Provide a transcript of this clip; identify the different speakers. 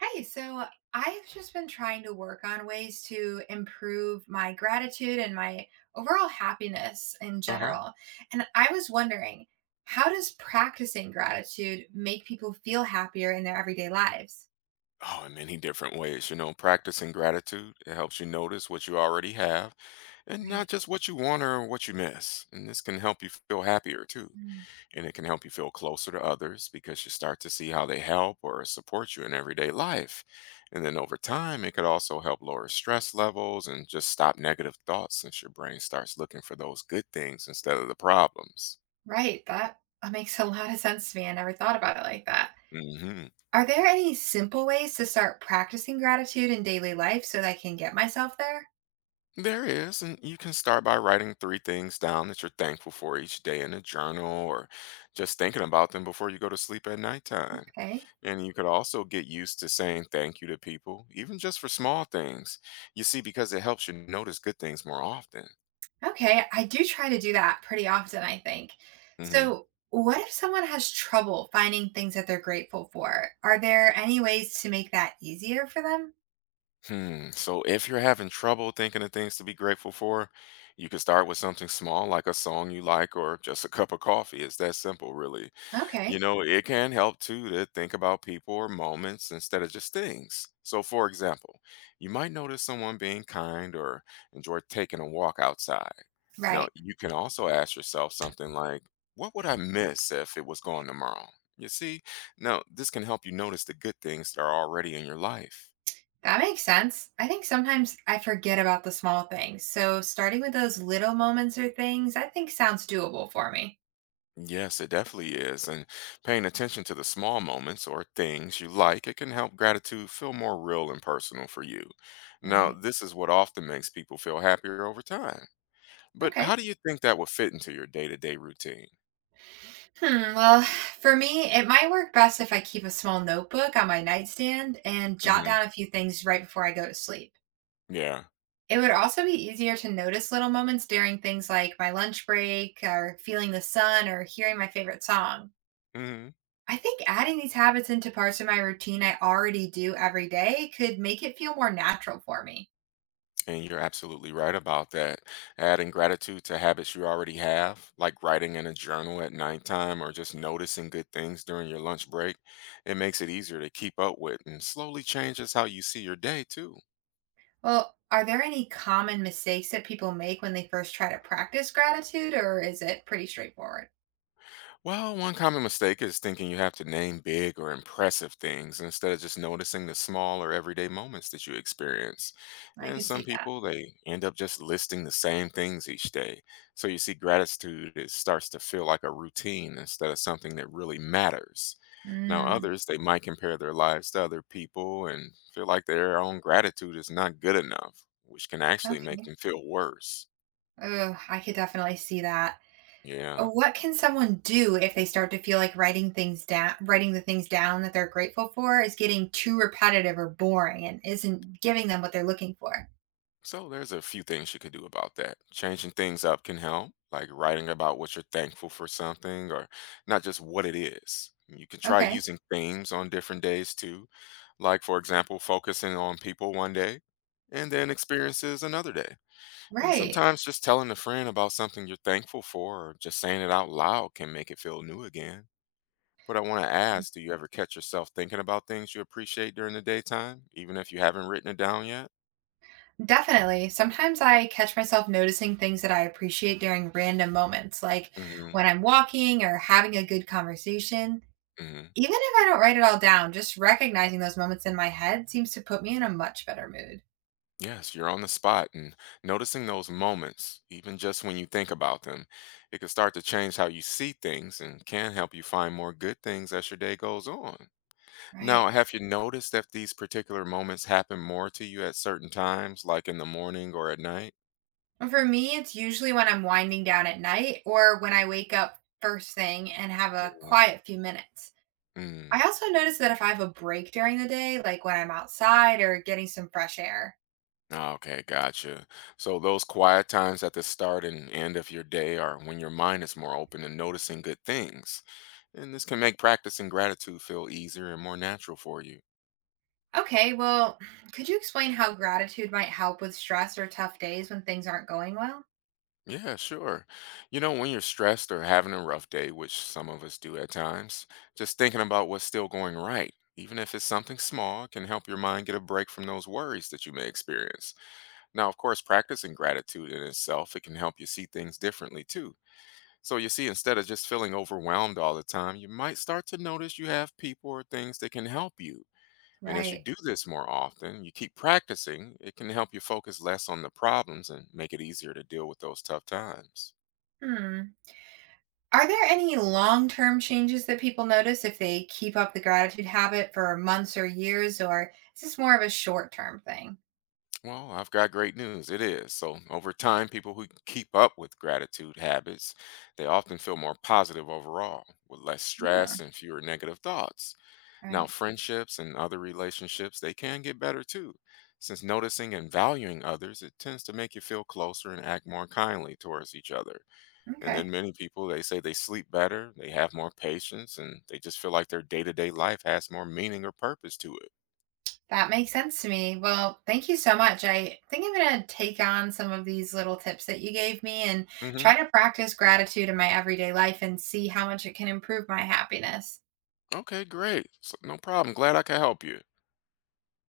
Speaker 1: Hi, so I've just been trying to work on ways to improve my gratitude and my overall happiness in
Speaker 2: Uh-huh.
Speaker 1: general. And I was wondering, how does practicing gratitude make people feel happier in their everyday lives?
Speaker 2: Oh, in many different ways, you know, practicing gratitude, it helps you notice what you already have and
Speaker 1: Right.
Speaker 2: not just what you want or what you miss. And this can help you feel happier too.
Speaker 1: Mm.
Speaker 2: And it can help you feel closer to others because you start to see how they help or support you in everyday life. And then over time, it could also help lower stress levels and just stop negative thoughts since your brain starts looking for those good things instead of the problems.
Speaker 1: Right. That makes a lot of sense to me. I never thought about it like that.
Speaker 2: Hmm
Speaker 1: Are there any simple ways to start practicing gratitude in daily life so that I can get myself there?
Speaker 2: There is, and you can start by writing three things down that you're thankful for each day in a journal or just thinking about them before you go to sleep at nighttime.
Speaker 1: Okay.
Speaker 2: And you could also get used to saying thank you to people, even just for small things. You see, because it helps you notice good things more often.
Speaker 1: Okay, I do try to do that pretty often, I think.
Speaker 2: Hmm
Speaker 1: So, what if someone has trouble finding things that they're grateful for? Are there any ways to make that easier for them?
Speaker 2: Hmm. So if you're having trouble thinking of things to be grateful for, you can start with something small like a song you like or just a cup of coffee. It's that simple, really. You
Speaker 1: Okay,
Speaker 2: know, it can help too to think about people or moments instead of just things. So, for example, you might notice someone being kind or enjoy taking a walk outside. Now,
Speaker 1: right.
Speaker 2: you can also ask yourself something like, what would I miss if it was gone tomorrow? You see, now this can help you notice the good things that are already in your life.
Speaker 1: That makes sense. I think sometimes I forget about the small things. So, starting with those little moments or things, I think sounds doable for me.
Speaker 2: Yes, it definitely is. And paying attention to the small moments or things you like, it can help gratitude feel more real and personal for you. Now,
Speaker 1: Right.
Speaker 2: this is what often makes people feel happier over time. But how
Speaker 1: Okay.
Speaker 2: do you think that would fit into your day to day routine?
Speaker 1: Hmm. Well, for me, it might work best if I keep a small notebook on my nightstand and jot
Speaker 2: Hmm
Speaker 1: down a few things right before I go to sleep.
Speaker 2: Yeah.
Speaker 1: It would also be easier to notice little moments during things like my lunch break or feeling the sun or hearing my favorite song.
Speaker 2: hmm
Speaker 1: I think adding these habits into parts of my routine I already do every day could make it feel more natural for me.
Speaker 2: And you're absolutely right about that. Adding gratitude to habits you already have, like writing in a journal at nighttime or just noticing good things during your lunch break, it makes it easier to keep up with and slowly changes how you see your day, too.
Speaker 1: Well, are there any common mistakes that people make when they first try to practice gratitude, or is it pretty straightforward?
Speaker 2: Well, one common mistake is thinking you have to name big or impressive things instead of just noticing the small or everyday moments that you experience.
Speaker 1: I
Speaker 2: And
Speaker 1: could
Speaker 2: some
Speaker 1: see that.
Speaker 2: people, they end up just listing the same things each day. So you see, gratitude, it starts to feel like a routine instead of something that really matters. Now,
Speaker 1: Mm,
Speaker 2: others, they might compare their lives to other people and feel like their own gratitude is not good enough, which can actually make
Speaker 1: okay.
Speaker 2: them feel worse.
Speaker 1: Oh, I could definitely see that.
Speaker 2: Yeah.
Speaker 1: What can someone do if they start to feel like writing the things down that they're grateful for is getting too repetitive or boring and isn't giving them what they're looking for?
Speaker 2: So there's a few things you could do about that. Changing things up can help, like writing about what you're thankful for something or not just what it is. You can try
Speaker 1: Okay,
Speaker 2: using themes on different days too, like for example, focusing on people one day and then experiences another day. And
Speaker 1: right.
Speaker 2: sometimes just telling a friend about something you're thankful for or just saying it out loud can make it feel new again. But I want to ask, do you ever catch yourself thinking about things you appreciate during the daytime, even if you haven't written it down yet?
Speaker 1: Definitely. Sometimes I catch myself noticing things that I appreciate during random moments, like
Speaker 2: Hmm
Speaker 1: when I'm walking or having a good conversation.
Speaker 2: hmm
Speaker 1: Even if I don't write it all down, just recognizing those moments in my head seems to put me in a much better mood.
Speaker 2: Yes, you're on the spot and noticing those moments, even just when you think about them, it can start to change how you see things and can help you find more good things as your day goes on. Now,
Speaker 1: Right.
Speaker 2: have you noticed that these particular moments happen more to you at certain times, like in the morning or at night?
Speaker 1: For me, it's usually when I'm winding down at night or when I wake up first thing and have a
Speaker 2: Mm,
Speaker 1: quiet few minutes.
Speaker 2: mm.
Speaker 1: I also notice that if I have a break during the day, like when I'm outside or getting some fresh air.
Speaker 2: Okay, gotcha. So those quiet times at the start and end of your day are when your mind is more open to noticing good things. And this can make practicing gratitude feel easier and more natural for you.
Speaker 1: Okay, well, could you explain how gratitude might help with stress or tough days when things aren't going well?
Speaker 2: Yeah, sure. You know, when you're stressed or having a rough day, which some of us do at times, just thinking about what's still going right, even if it's something small, can help your mind get a break from those worries that you may experience. Now, of course, practicing gratitude in itself, it can help you see things differently too. So you see, instead of just feeling overwhelmed all the time, you might start to notice you have people or things that can help you. And as you
Speaker 1: Right.
Speaker 2: do this more often, you keep practicing, it can help you focus less on the problems and make it easier to deal with those tough times.
Speaker 1: Hmm. Are there any long term changes that people notice if they keep up the gratitude habit for months or years, or is this more of a short term thing?
Speaker 2: Well, I've got great news. It is. So, over time, people who keep up with gratitude habits, they often feel more positive overall, with less
Speaker 1: Yeah.
Speaker 2: stress and fewer negative thoughts. Now,
Speaker 1: Right.
Speaker 2: friendships and other relationships, they can get better too. Since noticing and valuing others, it tends to make you feel closer and act more kindly towards each other. And
Speaker 1: Okay.
Speaker 2: then many people, they say they sleep better, they have more patience, and they just feel like their day-to-day life has more meaning or purpose to it.
Speaker 1: That makes sense to me. Well, thank you so much. I think I'm going to take on some of these little tips that you gave me and try
Speaker 2: Mhm.
Speaker 1: to practice gratitude in my everyday life and see how much it can improve my happiness.
Speaker 2: Okay, great. So, no problem. Glad I could help you.